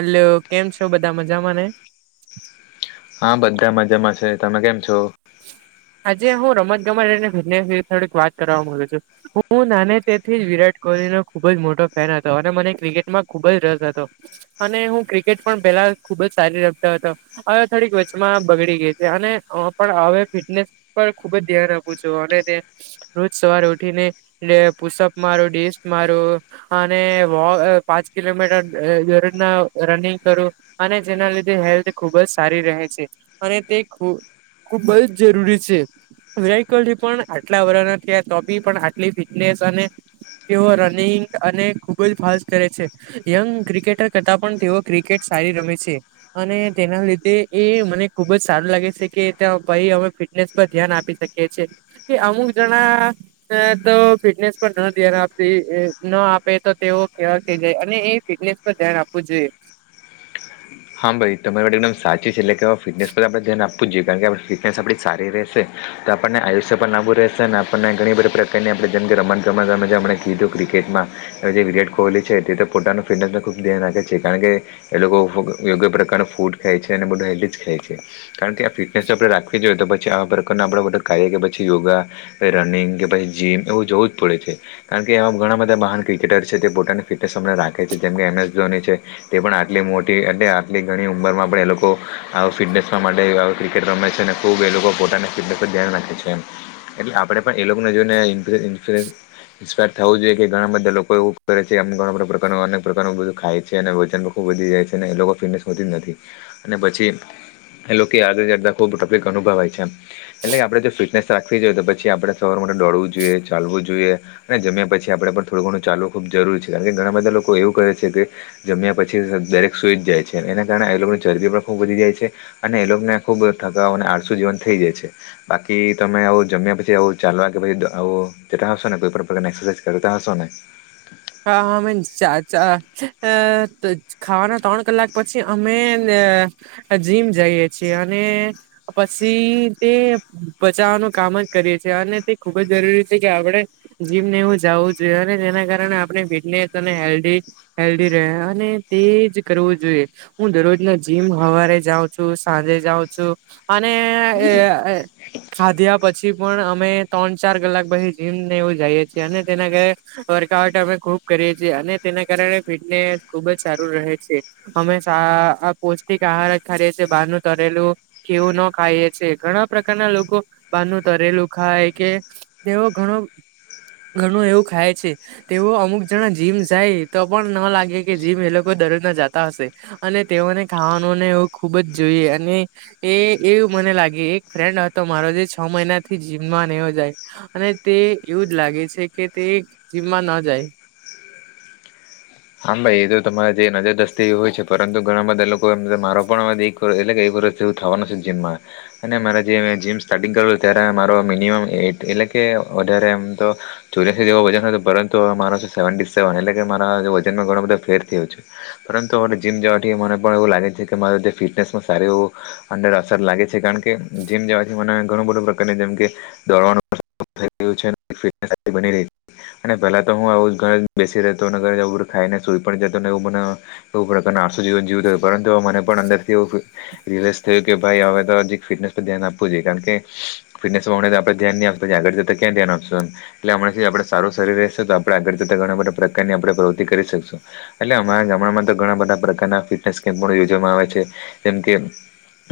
Hello કેમ છો બધા મજામાંને? હા બધા મજામાં છે, તમે કેમ છો? આજે હું રમત ગમત અને ઘર ને થોડીક વાત કરવા માગુ છું, હું નાને તેથી વિરાટ કોહલી નો ખૂબ જ મોટો ફેન હતો અને મને ક્રિકેટમાં ખુબ જ રસ હતો અને હું ક્રિકેટ પણ પેલા ખુબ જ સારી રમતો હતો. હવે થોડીક વચમાં બગડી ગઈ હતી અને અ પણ હવે ફિટનેસ પર ખુબ જ ધ્યાન આપું છું અને તે રોજ સવારે ઉઠીને ને પુષપ મારું, ડેસ્ટ મારું અને વો અ પાંચ કિલોમીટર અ દરરોજના રનિંગ કરું અને જેના લીધે હેલ્થ ખૂબ જ સારી રહે છે અને તે ખૂબ ખુબ જ જરૂરી છે. વિરાટ કોહલી પણ આટલા વરના થ્યા તો બી પણ આટલી ફિટનેસ અને તેઓ રનિંગ અને ખુબ જ ફાસ્ટ કરે છે, યંગ ક્રિકેટર કરતાં પણ તેઓ ક્રિકેટ સારી રમે છે અને તેના લીધે એ મને ખુબ જ સારું લાગે છે કે ત્યાં ભઈ અમે ફિટનેસ પર ધ્યાન આપી શકીએ છે કે અમુક જણા અ તો ફીટ નેસ પર ન ધ્યાન આપતી એ ન આપે તો તેઓ કેવા થઈ જાય અને એ ફિટનેસ પર ધ્યાન આપવું જો એ. હા ભઈ, તમારી વાત એકદમ સાચી છે. એટલે કે ફિટનેસ પર આપણે ધ્યાન આપવું જોઈએ. કારણ કે આપળે ફિટનેસ આપણી સારી રહેશે તો આપણને આયુષ્ય પણ લાંબુ રહેશે અને આપણને ઘણી બધી પ્રકારની આપળે જેમકે રમત ગમત, તમે જે હમણાં કીધું ક્રિ કેટમા જે વિરાટ કોહલી છે તે તો પોતાનું ફિટનેસનું ખુબ ધ્યાન રાખે છે. કારણ કે એ લોકો યોગ્ય પ્રકારનું ફૂડ ખાય છે અને બધું હેલ્ધી જ ખાય છે. કારણ કે, આ ફિટનેસ જો આપણે રાખવી જોઈએ તો પ છી આવા પ્રકારના આપળા બધા કાર્ય કે પછી યોગા કે રનિંગ કે પછી જીમ એવું જવું જ પડે છે. કાર ણ કે એવા ઘણા બધા મહાન ક્રિકેટર છે તે પોતાની ફિટનેસ હમણા રાખે છે. જેમ કે એમએસ ધોની છે તે પણ આટલી મોટી એ ને આટલી ઘણી ઉંમરમાં પણ એ લોકો અ ફિટનેસના માટે અ ક્રિકેટ રમે છે અને ખુબ એ લોકો પોતાને ફિટનેસનું ધ્યાન રાખે છે એમ. એટલે આપડે પણ એ લોકને જોઈ ઈન્ફ ઈન્ફ્લુ ઇન્સ્પાયર થવું જોઈએ કે ઘણા બધા લોકો એવું કરે છે એમ ઘણા બધા પ્રકારનો અનેક પ્રકારનો બધું ખાય છે અને વજન ખૂબ વધી જાય છે ને એ લોકો ફિટનેસ હોતી નથી અને પછી એ લોકે આગળ જાતા ખુબ તફલીક અનુભવાય છે. એટલે આપડે જે ફિટનેસ રાખવી જોઈએ તો પછી આપણે સવારમાં દોડવું જોઈએ ચાલવું જોઈએ અને જમ્યા પછી આપણે પણ થોડું ઘણું ચાલવું ખુબ જરૂરી છે. કારણ કે ઘણા બધા લોકો એવું કરે છે કે જમ્યા પછી ડાયરેક સુઈ જ જાય છે. એના કારણે એની ચરબી પણ ખુબ વધી જાય છે અને એ લોકને ખુબ થકાવ અને આરસું જીવન થઈ જાય છે. બાકી તમે આવું જમ્યા પછી આવ ચાલવા કે પછી આવ જતા હશો ને કોઈ પણ પ્રકારની એક્સરસાઇઝ કરતા હશો. ને હા અમે ચા ચા એ ખાવાના ત્રણ કલાક પછી અમે જીમ જઈએ છીએ અને પછી તે પચાવવાનું કામ જ કરીએ છીએ અને તે ખુબ જ જરૂરી છે કે આપણે જીમને એવું જું જોઈએ અને તેના કારણે નેે ફિટ અને હેલ્થી, હેલ્થી રહે અને તે જ કરવું જોઈએ હું દરરોજના જીમ હવારે જાઉં છું સાંજે જાઉં છું અને અ અ ખાધ્યા પછી પણ અમે ત્રણ ચાર કલાક પછી જીમ ને એવું જઈએ છીએ અને તેના ઘ વર્કઆઉટ અમે ખૂબ કરીએ છે અને તેના કારણે ફિટનેસ ખુબ જ સારું રહે છે. હંમેશા આ પોસ્ટીક આહાર જ ખાઈએ છે. બહારનું તરેલું કે એવું ના ખાઈ છે. ઘણા પ્રકારના લોકો બહારનું તરેલું ખાય કે તેવો ઘણો ઘણું એવું ખાય છે. તેવો અમુક જણા જીમ જાય તો પણ ના લાગે કે જીમ એ લોકો દરજના જતા હશે અને તેઓને ખા એ ખુબ જ જોઈ અને એ એવું મને લાગે એક ફ્રેન્ડ હતો મારો જે છ મહિના નાથી જીમમાં ન જાય અને તે એવું જ લાગે છે કે તે જીમમાં ન જાય. હા ભાઈ એ તો તમારે જે નજર દૃષ્ટિ એવી હોય છે પરંતુ ઘણા બધા લોકો એ મારો પણ એટલે થવાનું છે જીમમાં અને મારે જે જીમ સ્ટાર્ટિંગ કરું ત્યારે મારો મિનિમમ એટ એટલે કે વધારે એમ તો ચોર્યાસી જેવો વજન હતું પરંતુ હવે છે. સેવેન્ટી સેવન એટલે કે મારા જેવો જ ઘણો બધો ફેર થયો છે. જવાથી મને એવું લાગે છે કે મારે જે ફિટનેસ સારુ એવું અંદર અસર લાગે છે કારણ કે જીમ જવાથી મને ઘણું બધો પ્રકાર જેમ કે દોડવાનું થઈ ગયુ છે અને પેલા તો હું આવુ ઘરે બેસી રહેતો ઘરે ને આવુ જ બધું ખાઈને સુઈ પણ જતો ને એ મને બુ પ્રકારના આરસુ જીવન જીવતો હતો પરંતુ મને પણ અંદર થી રિયલાઇસ થયું કે ભાઈ હવે તો જીક ફિટનેસ પર ધ્યાન આપવું જોઈએ કારણ કે ફિટનેસ આપડણે ધ્યાન ન આપ તો ક્યાં ધ્યાન આપશુ એટલે આપડે સારું શરીર રહેશે તો આપગતા પ્રકારની આપણે પ્ર કરી એટલે અમારા ગામડામાં તો ઘણા બધા પ્રકારના ફિટનેસ કેમ્પ યોજવામાં આવે છે જેમ કે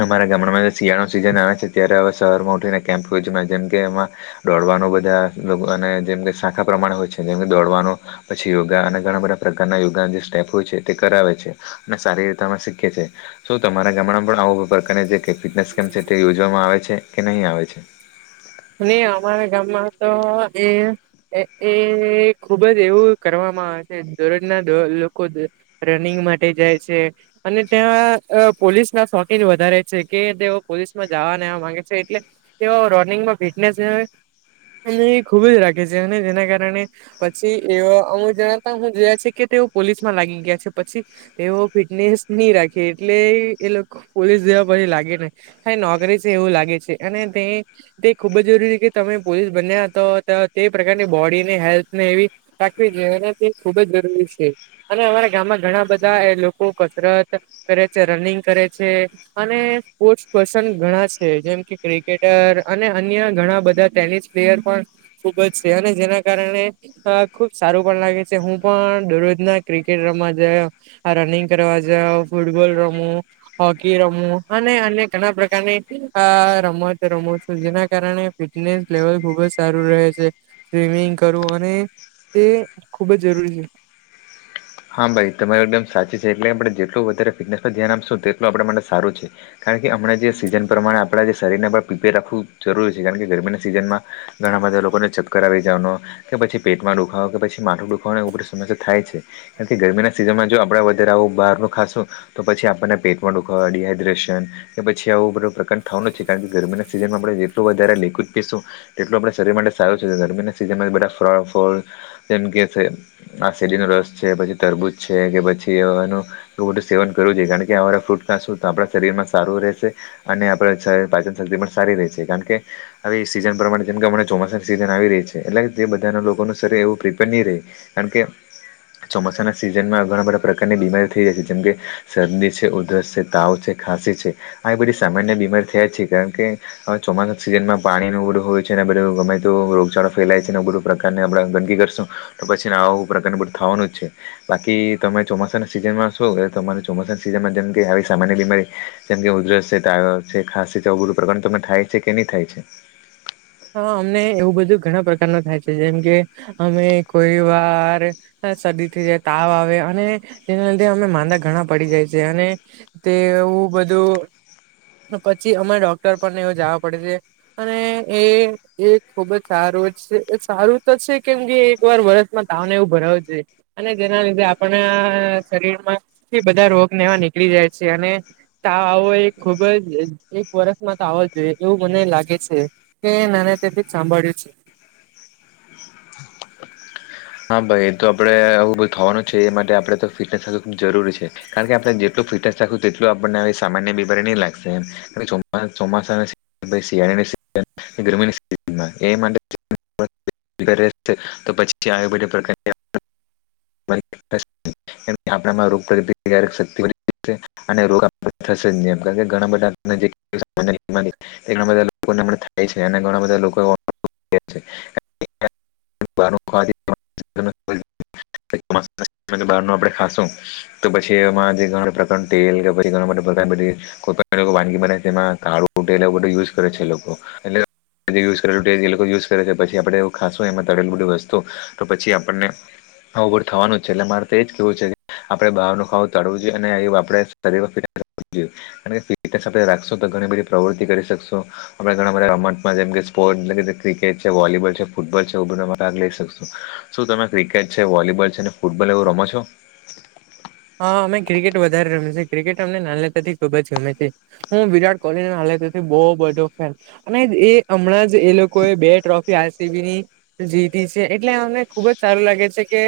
અમારા ગામડામાં શિયાળાનો સીઝન આવે છે ત્યારે હવે સવારમાં ઉઠીને કેમ્પ જેમ કેમાં દોડ બધા અને જેમ શાખા પ્રમાણે હોય છે જેમ દોડવાનું પછી યોગા અને ઘણા બધા પ્રકારના યોગા જે સ્ટેપ હોય છે તે કરાવે છે અને સારી રીતેમાં શીખે છે શું તમારા ગામ આવુ પ્રકારની ફટ્નેઝ કેમ્ છે તે યોજવામાં આવે છે કે નહીં આવે છે? અમારા ગામમાં તો એ એ ખુબ જ એવું કરવા મા દોર જ ના લોકો રનિંગ માટે જાય છે અને ત્યાં પોલીસ ના શોખીન વધારે છે કે તેઓ પોલીસમાં જાવા ન એવા માંગે છે એટલે તેઓ રોનિંગમાં ફિટનેસ અને એ ખુબ જ રાખે છે અને જેના કારણે પછી એવા અમુક જણાતા હું જોયા છે કે પોલીસ માં લાગી ગયા છે, પછી તેઓ ફિટનેસ નહી રાખે એટલે એ લોકો પોલીસ પછી લાગે ને કઈ નોકરી છે, એવું લાગે છે અને તે તે ખુબ જ જરૂરી છે કે તમે પોલીસ બન્યા તો તે પ્રકારની બોડી ને હેલ્થ ને એવી રાખવી જે તે ખુબ જ જરૂરી છે અને અમારા ગામમાં ઘણા બધા એ લોકો કસરત કરે છે. રનિંગ કરે છે અને સ્પોર્ટસ પર્સન ઘણા છે. જેમ કે ક્રિકેટર અને અન્ય ઘણા બધા ટેનિસ પ્લેયર પણ ખુબ જ છે અને જેના કારણે અ ખુબ સારું પણ લાગે છે. હું પણ દરરોજ ના ક્રિકેટ રમવા જાવ, રનિંગ કરવા જાવ, ફૂટબોલ રમુ, હોકી રમુ અને ઘણા પ્રકારની રમત રમું છું. જેના કારણે ફિટનેસ લેવલ ખુબ જ સારું રહે છે. સ્વિમિંગ કરવું અને તે ખૂબ જ જરૂરી છે. હા ભાઈ તમારી એકદમ સાચી છે એટલે આપણે જેટલું વધારે ફિટનેસ ધ્યાન આપશું તેટલું આપ માટે સારું છે. કારણ કે હમણા જે સીઝન પ્રમાણે આપણા જે શરીરને પ્રીપેર રાખવું જરૂરી છે કારણ કે ગરમીના સિઝનમાં ઘણા બધા બધા લોકોને ચક્કર આવી જવાનો કે પછી પેટમાં દુખાવો કે પછી માટું દુખાવાનું એવી બધી સમસ્યા થાય છે. તેથી ગરમીના સિઝનમાં જો આપણે વધારે આવું બહારનું ખાશું તો પછી આપણને પેટમાં દુખાવા, ડી હાઈડ્રેશન કે પછી આવું બધું પ્રકાર થવાનું જ છે, કારણ કે ગરમીના સિઝનમાં આપણે જેટલું વધારે લિક્વીડ પીશું તેટલું આપણા શરીર માટે સારું છે. ગરમીના સીઝન બધા ફ્રા ફળ જેમ કે શે આ શેરડીનો રસ છે, પછી તરબૂચ છે કે પછી એવેનું બધું સેવન કરવું જોઈએ, કારણ કે આ બધા ફ્રૂટ ખાશું તો આપણા શરીર- માં સારું રહેશે, અને આપણાં છ પાચનશક્તિ પણ સારી રહેશે, કારણ કે આવી સિઝન પ્રમાણે જેમ કે હમણે ચોમાસાની સિઝન આવી રહી છે, એટલે કે તે બધાના લોકોનું શરીર એવું પ્રિપેર નહીં રહે, કારણ કે ચોમાસાના સિઝનમાં ઘણા બધા પ્રકારની બીમારી થઈ જાય છે જેમકે શરદી છે ઉધરસ છે તાવ છે ખા. ખાંસી છે આવી બધી સામાન્ય બીમારી થયા છે કારણ કે ચોમાસાની સીઝનમાં પાણી ને બધું હોય છે અને ગમે તો રોગચાળો ફેલાય છે ને બધું પ્રકારને આપણે ગંદકી કરશું તો પછીને આ પ્રકાર બધું થવાનું છે બાકી તમે ચોમાસાના સિઝન માં શો તમારે ચોમાસા સિઝનમાં જેમ કે આવી સામાન્ય બીમારી જેમ કે ઉધરસ છે છે ખાસી કારણ તમે થાય છે કે નહી થાય છે? [inaudible] હા અમને એવું બધું ઘણા પ્રકાર ન થાય છે જેમ કે અમે કોઈ વાર શરદી થઈ જાય તાવ આવે અને તેના લીધે અમે માંદા ઘણા પડી જાય છે અને તે એવું બધું, તો પછી અમે ડોક્ટર પણને એવું જાવા પડે છે. અને એ-એ ખુબ જ સારું જ છ, એ સારું તો છે કેમ કે એક વાર વરસમાં તાવને એવું ભરા [unintelligible] અને જેના લીધે આપણા શરીર માં તે બધા રોગને એવા નીકળી જાય છે. અને તાવ આવવો એ ખુબ જ એક વરસમાં તો આવવો જ જોઈએ એવું મને લાગે છે. કે નાને તેથી જ સાંભળ્યું છે. હા ભાઈ. એ તો આપડે આવું બધું થવાનું છે એ માટે આપણે તો ફિટનેસ [unintelligible] ખૂબ જરૂરી છે, કારણ કે આપણે જેટલું ફીટનેસ રાખું તેટલું આપણને આવી સામાન્ય બીમારી નહીં લાગશે એમ. આપણે ચોમા ચોમાસા [unintelligible] શિયાળની [unintelligible] તો પછી ત્યાં આવી બધી પ્રકાર [unintelligible] [inaudible] આપણામાં રોગપ્રતિકારક શક્તિ [inaudible] [inaudible] તે ઘણા બધા લોકો ને હમણે થાય છે, અને ઘણાં બધા લોક કો [inaudible] બ આપે ખાશું તો પછી એમાં જે ઘણા પ્રકાર તેલ કે પછી કોઈ વાનગી બના તેમાં કાળું ટેલ બધ યુઝ કરે છે લોકો એટલે યુઝ કરેલ ટે એ લોકો યુઝ કરે પછ આપણે એ ખાસું એમાં તળલ બધું તો પછી આપણને આવું બધું થવાનું જ છે એટલે મારે તો એજ કેવું છે કે આપડે બહારનું ખાવું તાડવું જોઈએ અને એ આપડે શરીર રાખશો તો ઘણી બધી પ્રવૃતિ કરી શકશો આપણે ઘણા બધા રમત સ્પોર્ટ ક્રિકેટ છે વોલીબોલ છે ફૂટબોલ છે આવું બધું શું તમે ક્રિકેટ છે વોલીબોલ છે ફૂટબોલ એવું રમો છો? હા અમે ક્રિકેટ વધારે રમીએ ક્રિકેટ અમને નાનતાથી ખુબ જ ગમે છે હું વિરાટ કોહલીનો બો બધો ફેન અને એ હમણાં જ એ લોકો એ બે ટ્રોફી હસીવી જીઈતી છે એટલે અમને ખુબ જ સારું લાગે છે કે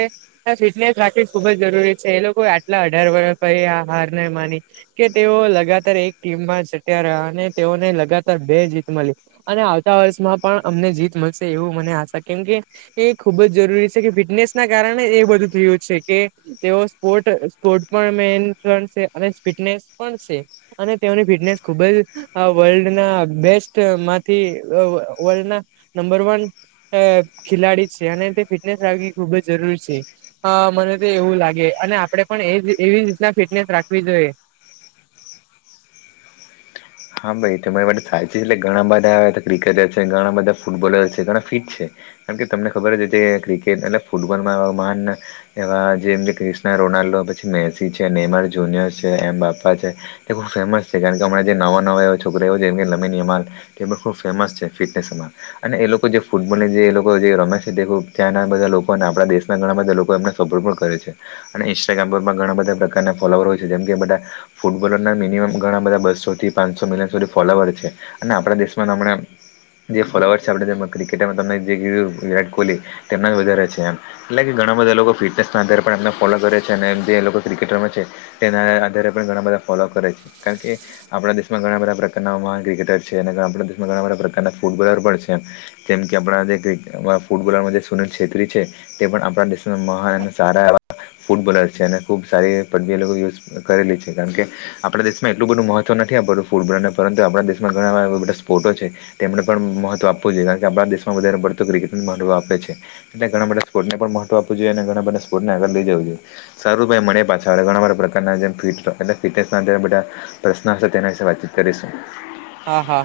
ફિટનેસ રાખવી ખુબ જરૂરી છે એટલે કોઈ આટલા અઢાર વ પ આ હાર ન માની કે તેઓ લગાતાર એક ટીમમાં જટ્યા રહ્યા. તેઓને લગાતાર બે જીત મળી અને આવતા વર્ષમાં પણ અમને જીત મળશે એવું મને આશા કે કે એ ખુબ જ જરૂરી છે કે ફિટનેસ ના કારણે એ બધું થયું છે કે તેઓ સ્પોર્ટ સ્પોર્ટ પણ મેન અને ફિટનેસ પણ છે અને તેની ફિટનેસ ખુબ જ વલ્ડ ના બેસ્ટ માંથી વલ્ ના નંબર વન અ ખેલાડી છે અને તે ફિટનેસ રાખવી ખુબ જ જરૂરી છે અ મને તો એવું લાગે. અને આપડે પણ એ એવી રીતના ફિટનેસ રાખવી જોઈએ. [inaudible] હા ભાઈ તો મારી માટે સાચી એટલે ઘણા બધા ક્રિકેટર છે ઘણા બધા ફૂટબોલર છે ઘણા ફિટ છે. કારમ કે તમને ખબર જ જે ક્રિકેટ એટ ફૂટબોલમાં એવા મહાન એવા જેમ ક્રિ્ના રોનાલ્ડ મેસી છે નેર જુનિર છે એમ બાપા છે ખુબ ફેમસ છે કારણ કેમણા જે નવા નવો એવો છોકરો જેમની ફેમસ છે ફિટનેસ માં અને એ લોકો જે ફૂટબોલ જે એ લોકો જે રમે છે તે ખૂબ ત્યાંના બધા લોકો અને આપણા દેશના ઘણા બધા લોકો એને સપોર્ટ હો પણ કરે છે અને ઇન્સ્ટાગ્રામ પરમાં ઘણા બધા પ્રકારના ફોલોવર હોય છે જેમ કે બધા ફૂટબોલરના મિનિમમ ઘણા બધા બસોથી પાંચસો મિલિયન સુધી ફોલોવર છે અને આપણા દેશમાં તમં જે ફોલોવર છે આપ જે ક્રિકેટમાં તમ જે કી વિરાટ કોહલી તેમના વધારે છે એમ એટલે કે ઘણા બધા લોકો ફિટનેસના આધારે પણ એમને ફોલો કરે છે અને એમ જે એ લોકો ક્રિકેટ રમે છે તેના આધારે પણ ઘણા બધા ફોલો કરે છે કારણ કે આપણા દેશમાં ઘણા બધા પ્રકારના ક્રિકેટર છે અને આપણા દેશમાં ઘણા બધા પ્રકારના ફૂટબોલર પણ છે તેમ કે આપણા જે કિક ફૂટબોલરમાં જે સુનીલ છેત્રી છે તે પણ આપણા દેશના મહાન અને સારા એવા ફૂટબોલર્સ છે અને ખૂબ સારી પદવી એ લોકો યુઝ કરેલી છે કારણ કે આપણા દેશમાં એટલું બધું મહત્વ તો નથી આપડતું ફૂટબોલને પરંતુ આપણા દેશમાં ઘણા એવા એવા બધા સ્પોર્ટો છે તેમને પણ મહત્વ આપવું જોઈએ કારણ કે આપણા દેશમાં વધારેતું ક્રિકેટ મહત્વ આપે છે તે થી ઘણા બધા સ્પોર્ટને પણ મહત્વ આપ જોએ ઘણા બધા સ્પોર્ટ ને આગળ લઈ જાઉં જોયે સારુ ભાઈ મળીયે પાછા અને ગણો બધો પ્રકારના જેમ કે [unintelligible] પ્રશ્ન હશે તેના વિશે વાતચીત કરીશું હા હા